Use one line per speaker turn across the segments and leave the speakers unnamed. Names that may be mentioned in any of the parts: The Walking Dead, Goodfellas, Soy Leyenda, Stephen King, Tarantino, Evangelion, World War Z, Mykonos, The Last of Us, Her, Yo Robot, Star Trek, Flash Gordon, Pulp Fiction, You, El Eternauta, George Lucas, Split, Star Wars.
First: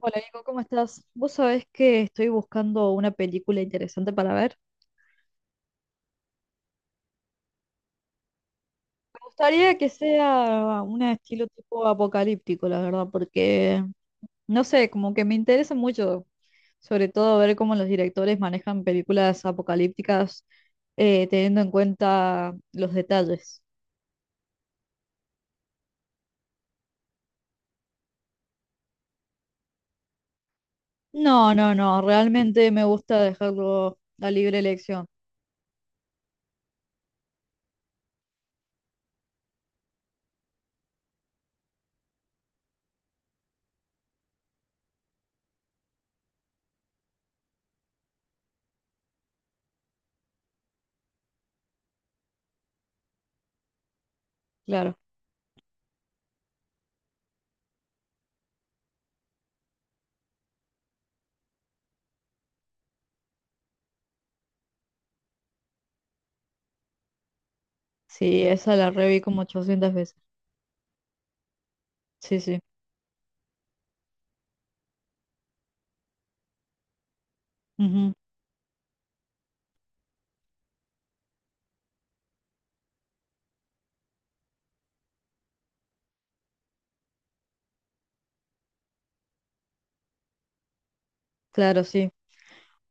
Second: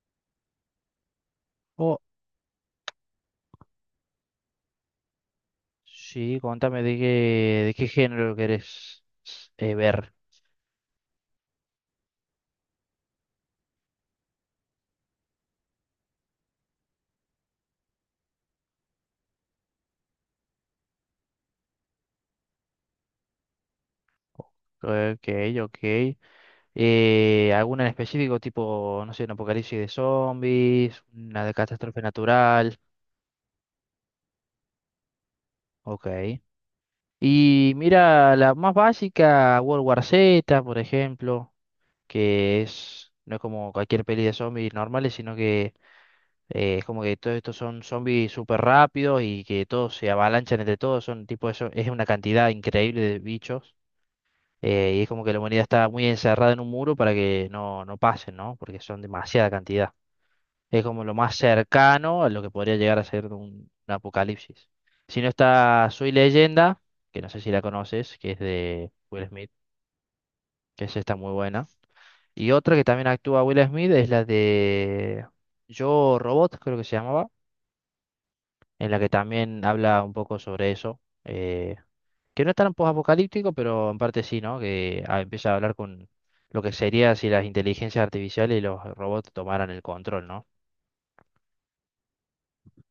Hola, Nico, ¿cómo estás? Vos sabés
Oh,
que estoy buscando una película interesante para ver.
sí, contame de qué género querés
Me gustaría que
ver.
sea un estilo tipo apocalíptico, la verdad, porque no sé, como que me interesa mucho, sobre todo ver cómo los directores manejan películas apocalípticas teniendo en cuenta los detalles.
Ok, ok. ¿Alguna en específico, tipo, no sé, un apocalipsis de zombies, una de
No, no,
catástrofe
no, realmente
natural?
me gusta dejarlo a libre elección,
Ok. Y mira, la más básica, World War Z, por ejemplo, que es, no es como cualquier peli de zombies normales, sino que es como que todos estos son zombies súper rápidos y que todos se avalanchan entre todos, son tipo eso, es una cantidad increíble de bichos.
claro.
Y es como que la humanidad está muy encerrada en un muro para que no, no pasen, ¿no? Porque son demasiada cantidad. Es como lo más cercano a lo que podría llegar a ser un apocalipsis. Si no está Soy Leyenda, que no sé si la conoces, que es
Sí, esa la
de
reví
Will
como
Smith,
800 veces.
que es esta muy buena.
Sí,
Y
sí.
otra que también actúa Will Smith es la de Yo Robot, creo que se llamaba, en la que también habla un poco sobre eso. Que no es tan post-apocalíptico, pero en parte sí, ¿no? Que ah, empieza a hablar con lo que sería si las inteligencias artificiales y los robots tomaran el control, ¿no?
Claro, sí.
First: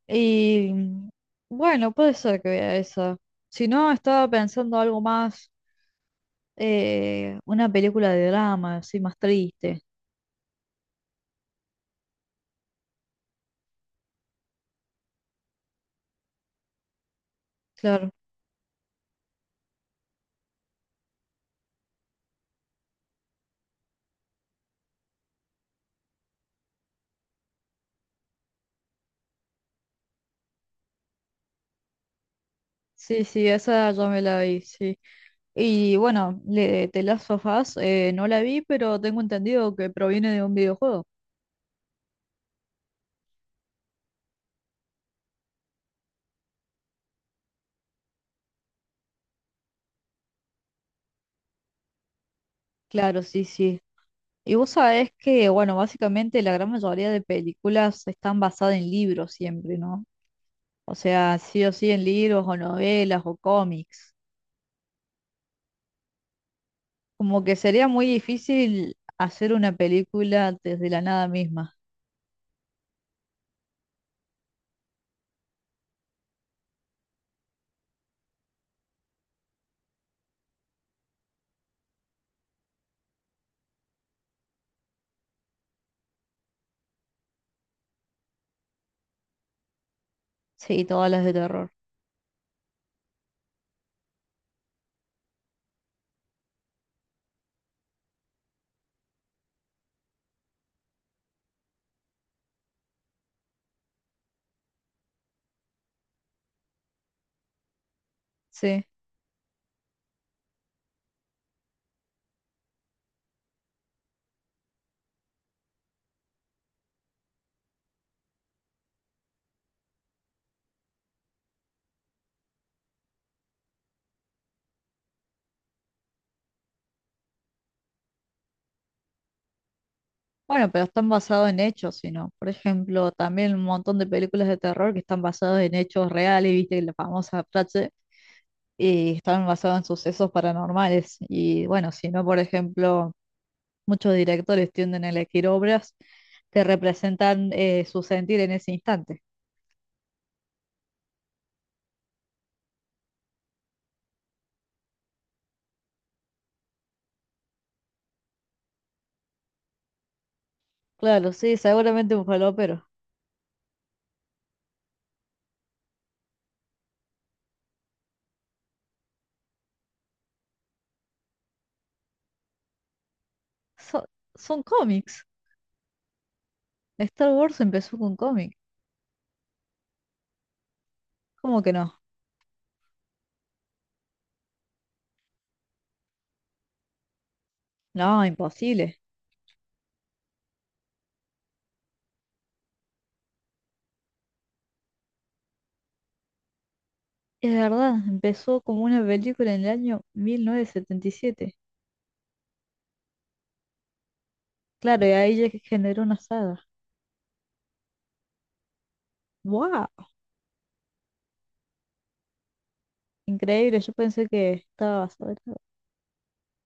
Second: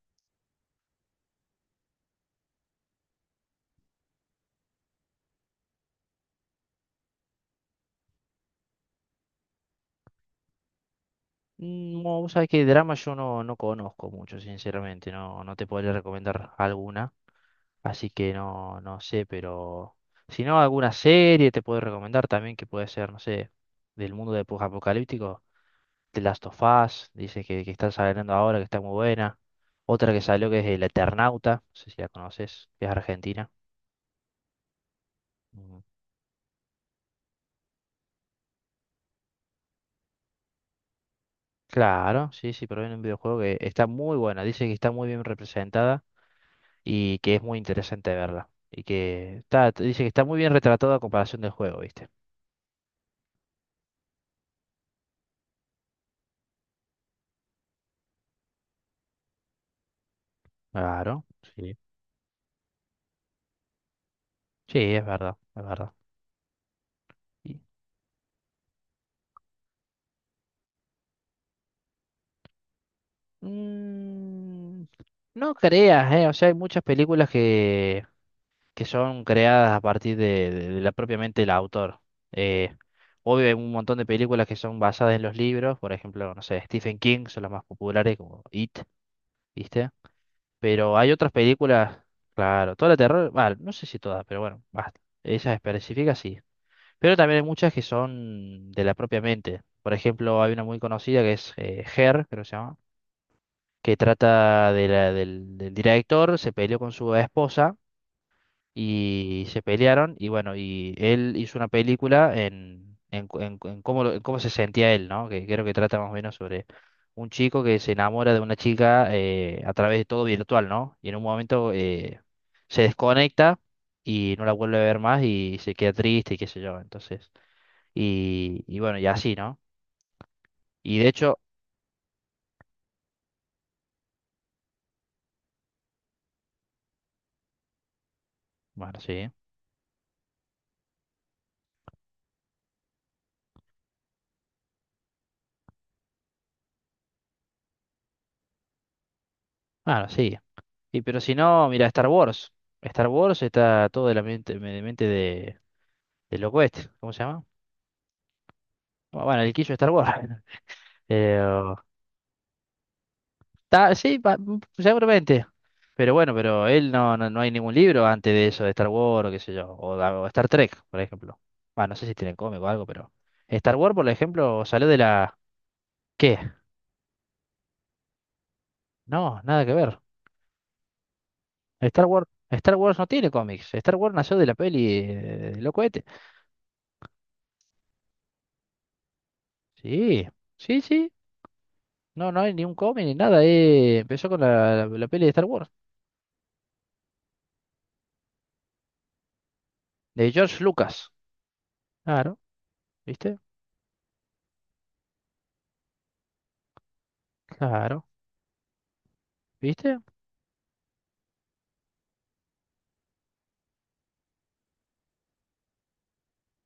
Y bueno, puede ser que vea esa. Si no, estaba pensando algo más, una película de drama, así más triste.
No, vos sabés que drama yo no, no conozco mucho, sinceramente, no, no te podría recomendar alguna, así
Claro.
que no, no sé, pero si no, alguna serie te puedo recomendar también que puede ser, no sé, del mundo de post-apocalíptico, The Last of Us, dice que está saliendo ahora, que está muy buena. Otra que salió que es El Eternauta, no sé si la conoces, que es
Sí, sí,
argentina.
esa ya me la vi, sí.
Mm.
Y bueno, le, The Last of Us, no la vi, pero tengo entendido que proviene de un videojuego.
Claro, sí, sí, pero en un videojuego que está muy buena. Dice que está muy bien representada y que es muy interesante verla. Y que está, dice que está muy bien retratada a comparación del juego, ¿viste?
Claro, sí, sí. Y vos sabés que, bueno, básicamente la gran mayoría de películas están basadas en libros siempre, ¿no? O
Claro,
sea, sí o
sí.
sí en libros o novelas o cómics.
Sí, es verdad, es verdad.
Como que
Y-
sería muy difícil hacer una película desde la nada misma.
Mm, no creas, ¿eh? O sea, hay muchas películas que son creadas a partir de la propiamente el autor. Eh, Obvio, hay un montón de películas que son basadas en los libros, por ejemplo, no sé, Stephen King son las más populares, como It, ¿viste?
Sí,
Pero
todas
hay
las
otras
de terror.
películas, claro, toda la terror, bueno, no sé si todas, pero bueno, basta. Esas específicas sí. Pero también hay muchas que son de la propia mente. Por ejemplo, hay una muy conocida que es Her, creo que se llama, que trata de la- del, del director, se peleó con su esposa
Sí.
y se pelearon y bueno, y él hizo una película en, cu- en cu- en cómo, lo- en cómo se sentía él, ¿no? Que creo que trata más o menos sobre un chico que se enamora de una chica a través de todo virtual, ¿no? Y en un momento se desconecta y no la vuelve a ver más y se queda triste y qué sé yo, entonces. Y bueno, y así, ¿no?
Bueno, pero
Y
están
de hecho,
basados en hechos, sino, por ejemplo, también un montón de películas de terror que están basadas en hechos reales, viste, la famosa frase,
bueno,
y
sí,
están basadas en sucesos paranormales. Y bueno, si no, por ejemplo, muchos directores tienden a elegir obras que representan su sentir en ese instante.
bueno, sí. Y pero si no, mira, Star Wars. Star Wars está todo de la mente de, del loco este, ¿cómo se llama? Bueno, el quiso Star Wars.
Claro, sí,
Pero,
seguramente un falopero.
ta- sí, pa- seguramente. Pero bueno, pero él no, no, no hay ningún libro antes de eso, de Star Wars, o qué sé yo, o, de- o Star Trek, por ejemplo. Bueno, no sé si tienen cómic o algo, pero Star Wars,
So-
por
son
ejemplo, salió de
cómics.
la... ¿Qué?
Star Wars empezó con cómic.
No, nada que ver.
¿Cómo que no?
Star Wars, Star Wars no tiene cómics. Star Wars nació de la peli de los cohetes.
No, imposible.
Sí, sí, sí. No, no hay ni un cómic ni nada. Empezó con la, la peli de Star Wars,
Es verdad, empezó como una película en el año
de George Lucas.
1977.
Claro, ¿viste?
Claro, y ahí ya que generó una saga.
Claro.
¡Wow!
¿Viste?
Increíble, yo pensé que estaba basado en algo.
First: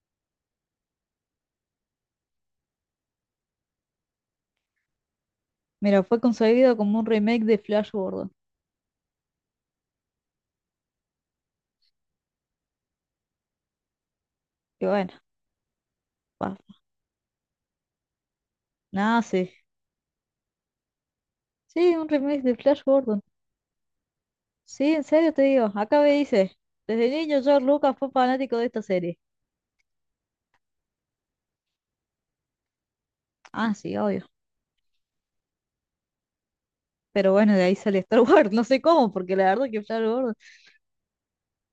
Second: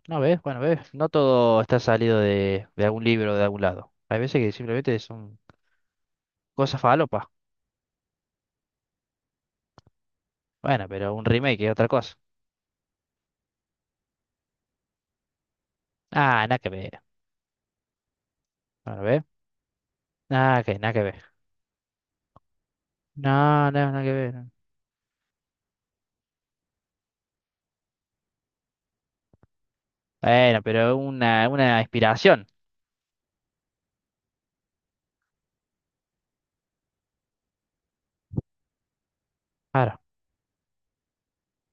No ves, bueno, ves, no todo está salido de algún libro o de algún lado. Hay veces que simplemente son
Mira, fue concebido
cosas
como un
falopas.
remake de Flash Gordon.
Bueno, pero un remake es otra cosa.
Y bueno,
Ah, nada que
pasa.
ver. Bueno,
Nada,
¿ves?
sí.
Nada que, nada que ver.
Sí, un remake de Flash Gordon.
No, no, nada que ver.
Sí, en serio te digo. Acá me dice, desde niño George Lucas fue fanático de esta serie.
Bueno, pero una inspiración.
Ah, sí, obvio. Pero bueno, de ahí sale Star Wars, no sé cómo, porque la verdad que
Claro.
Star Wars,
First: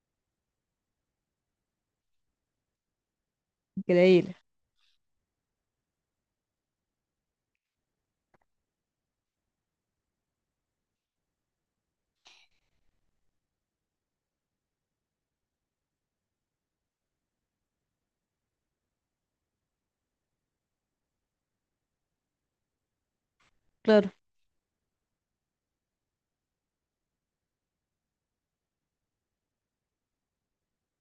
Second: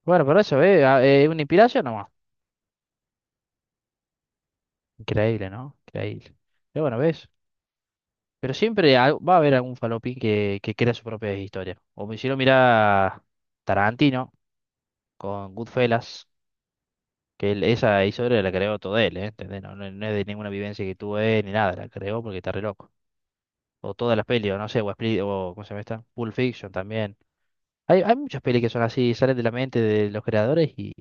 Bueno, por eso, ¿ves? Ah, una inspiración nomás.
increíble,
Increíble, ¿no? Increíble. Pero bueno, ¿ves? Pero siempre al- va a haber algún falopín que crea su propia historia. O me hicieron mirar Tarantino con Goodfellas. Que él- esa historia la creó todo él, ¿eh? ¿Entendés? No, no- no es de ninguna vivencia que tuvo él ni nada, la creó porque está re loco. O
claro.
todas las pelis, o no sé, o, Split, o ¿cómo se llama esta? Pulp Fiction también. Hay muchas pelis que son así, salen de la mente de los creadores y,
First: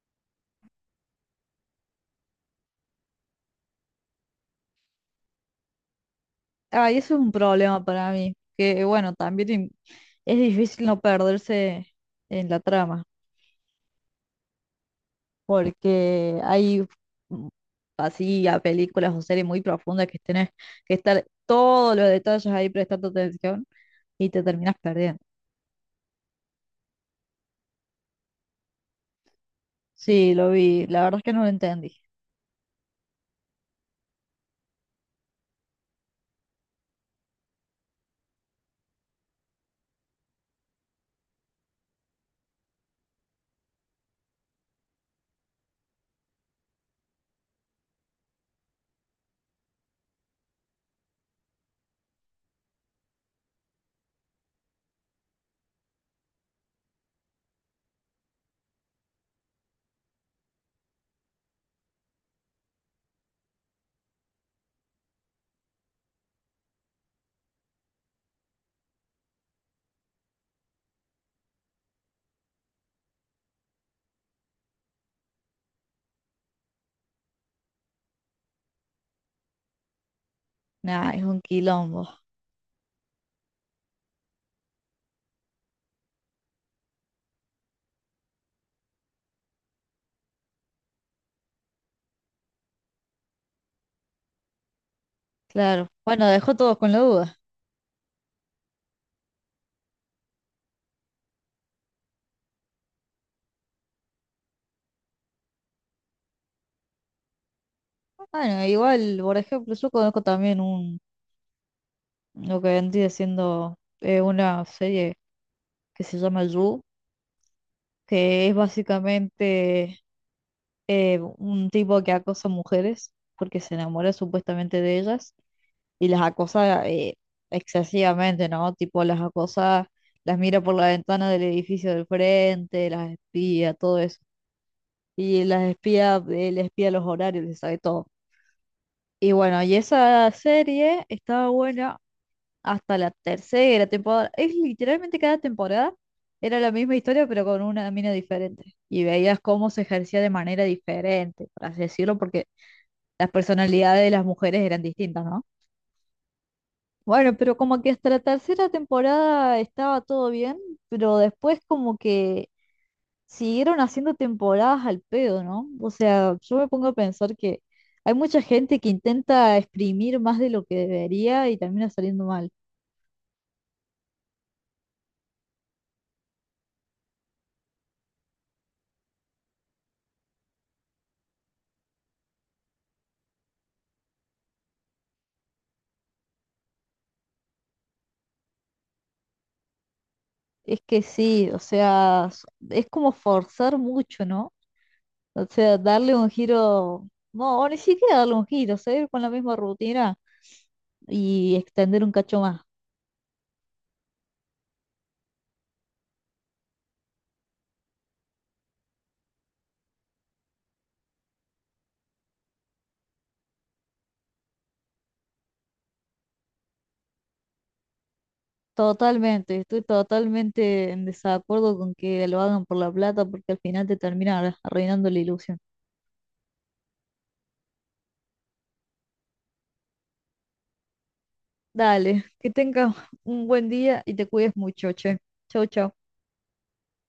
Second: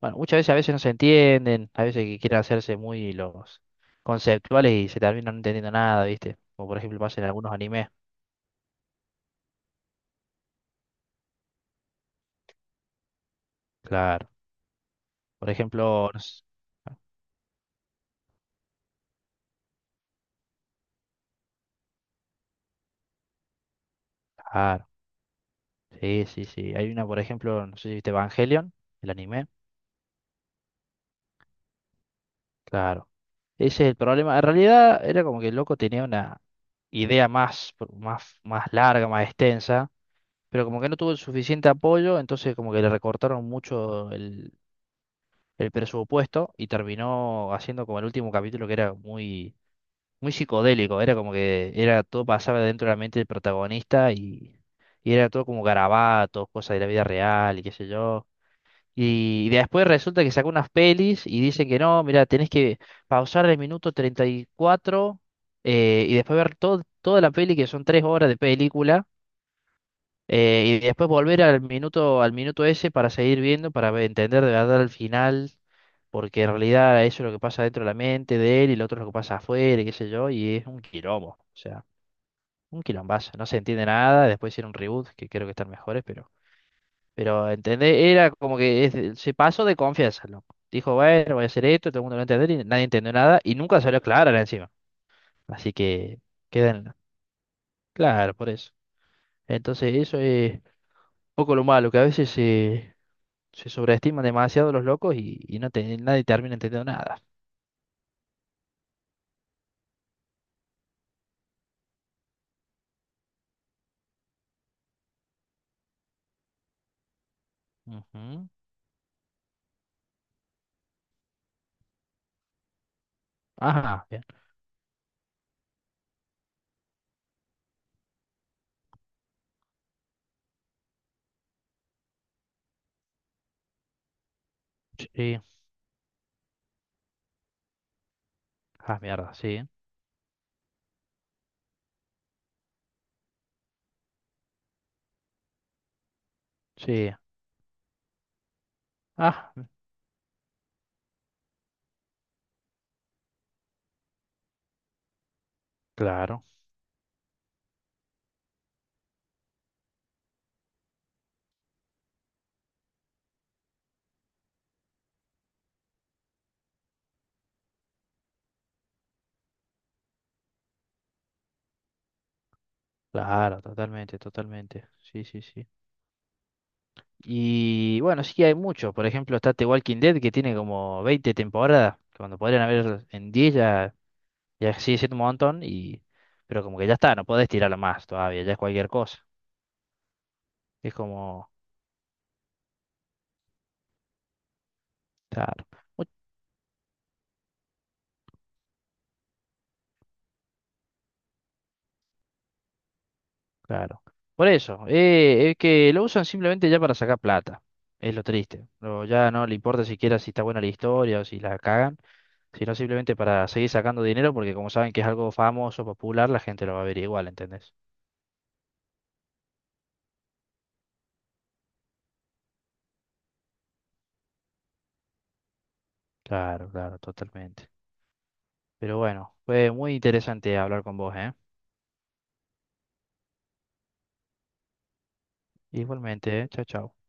bueno, muchas veces a veces no se entienden, a veces que quieren hacerse muy los conceptuales y se terminan no entendiendo nada, ¿viste? Como por
Ah, y
ejemplo
eso es
pasa en
un
algunos
problema
animes.
para mí, que bueno, también es difícil no perderse en la trama,
Claro. Por ejemplo, no
porque
sé-
hay mm, así a películas o series muy profundas que tenés que estar todos los detalles ahí prestando atención y te terminas
claro.
perdiendo.
Sí, sí, sí. Hay una, por ejemplo, no sé si viste Evangelion, el anime.
Sí, lo vi, la verdad es que no lo entendí.
Claro. Ese es el problema. En realidad era como que el loco tenía una idea más, más, más larga, más extensa, pero como que no tuvo el suficiente apoyo, entonces como que le recortaron mucho el presupuesto y terminó haciendo como el último capítulo que era muy, muy psicodélico. Era como que era todo pasaba dentro de la mente del protagonista y era todo como garabatos, cosas de la vida real y qué sé yo. Y después resulta que sacó unas pelis y dice que no, mira, tenés que pausar el minuto 34 y después ver todo, toda la peli, que son tres horas de película, y después volver al minuto ese para seguir viendo, para ve- entender de verdad el final, porque en realidad eso es lo que pasa dentro de la mente de él y lo otro es lo que pasa afuera, y qué sé yo, y es un
Nah, es
quilombo, o
un
sea,
quilombo,
un quilombazo, no se entiende nada, después hicieron un reboot, que creo que están mejores, pero... Pero, ¿entendés? Era como que es- se pasó de confianza, loco. Dijo, bueno, voy a hacer esto, todo el mundo lo va a entender, y nadie entendió nada, y nunca salió clara encima. Así
claro.
que,
Bueno, dejó todos con
quedan
la duda.
claro, por eso. Entonces, eso es un poco lo malo, que a veces se, se sobreestiman demasiado los locos y no te- nadie termina entendiendo nada.
Bueno, igual, por ejemplo, yo conozco también un lo que vendría siendo una serie que se llama You, que
Ujú.
es básicamente un tipo que acosa mujeres porque se
Ajá,
enamora
bien.
supuestamente de ellas y las acosa excesivamente, ¿no? Tipo las acosa, las mira por la ventana del edificio del frente, las espía, todo eso.
Sí.
Y las espía, él espía los horarios, les sabe todo.
Ah,
Y
mierda,
bueno,
sí.
y esa serie estaba buena hasta la tercera temporada. Es literalmente cada temporada era la misma
Sí.
historia, pero con una mina diferente. Y veías
Ah,
cómo se ejercía de manera diferente, por así decirlo, porque las personalidades de las mujeres eran distintas, ¿no?
claro,
Bueno, pero como que hasta la tercera temporada estaba todo bien, pero después como que siguieron haciendo temporadas al pedo, ¿no? O sea, yo me pongo a pensar que hay mucha gente que intenta exprimir más de lo que debería y termina saliendo mal.
claro, totalmente, totalmente. Sí, sí, sí. Y bueno, sí que hay muchos. Por ejemplo, está The Walking Dead, que tiene como 20 temporadas, cuando podrían haber en 10 ya, ya sigue siendo un montón, y, pero como que ya está, no podés tirarlo más todavía, ya es cualquier cosa.
Es
Es
que sí,
como,
o sea, es como forzar mucho, ¿no? O
claro,
sea,
muy
darle un giro, no, o ni siquiera darle un giro, seguir con la misma rutina y extender un cacho más.
claro. Por eso, es que lo usan simplemente ya para sacar plata. Es lo triste. No, ya no le importa siquiera si está buena la historia o si la cagan, sino simplemente para seguir sacando dinero, porque como saben que es algo famoso, popular, la gente lo va a ver igual, ¿entendés?
Totalmente, estoy totalmente en desacuerdo con que lo hagan por la plata porque al final te termina arruinando la ilusión.
Claro, claro, totalmente. Pero bueno, fue muy interesante hablar con vos, ¿eh?
Dale, que tengas un buen día y te cuides mucho, che. Chau, chau.
Igualmente, ¿eh? Chao, chao.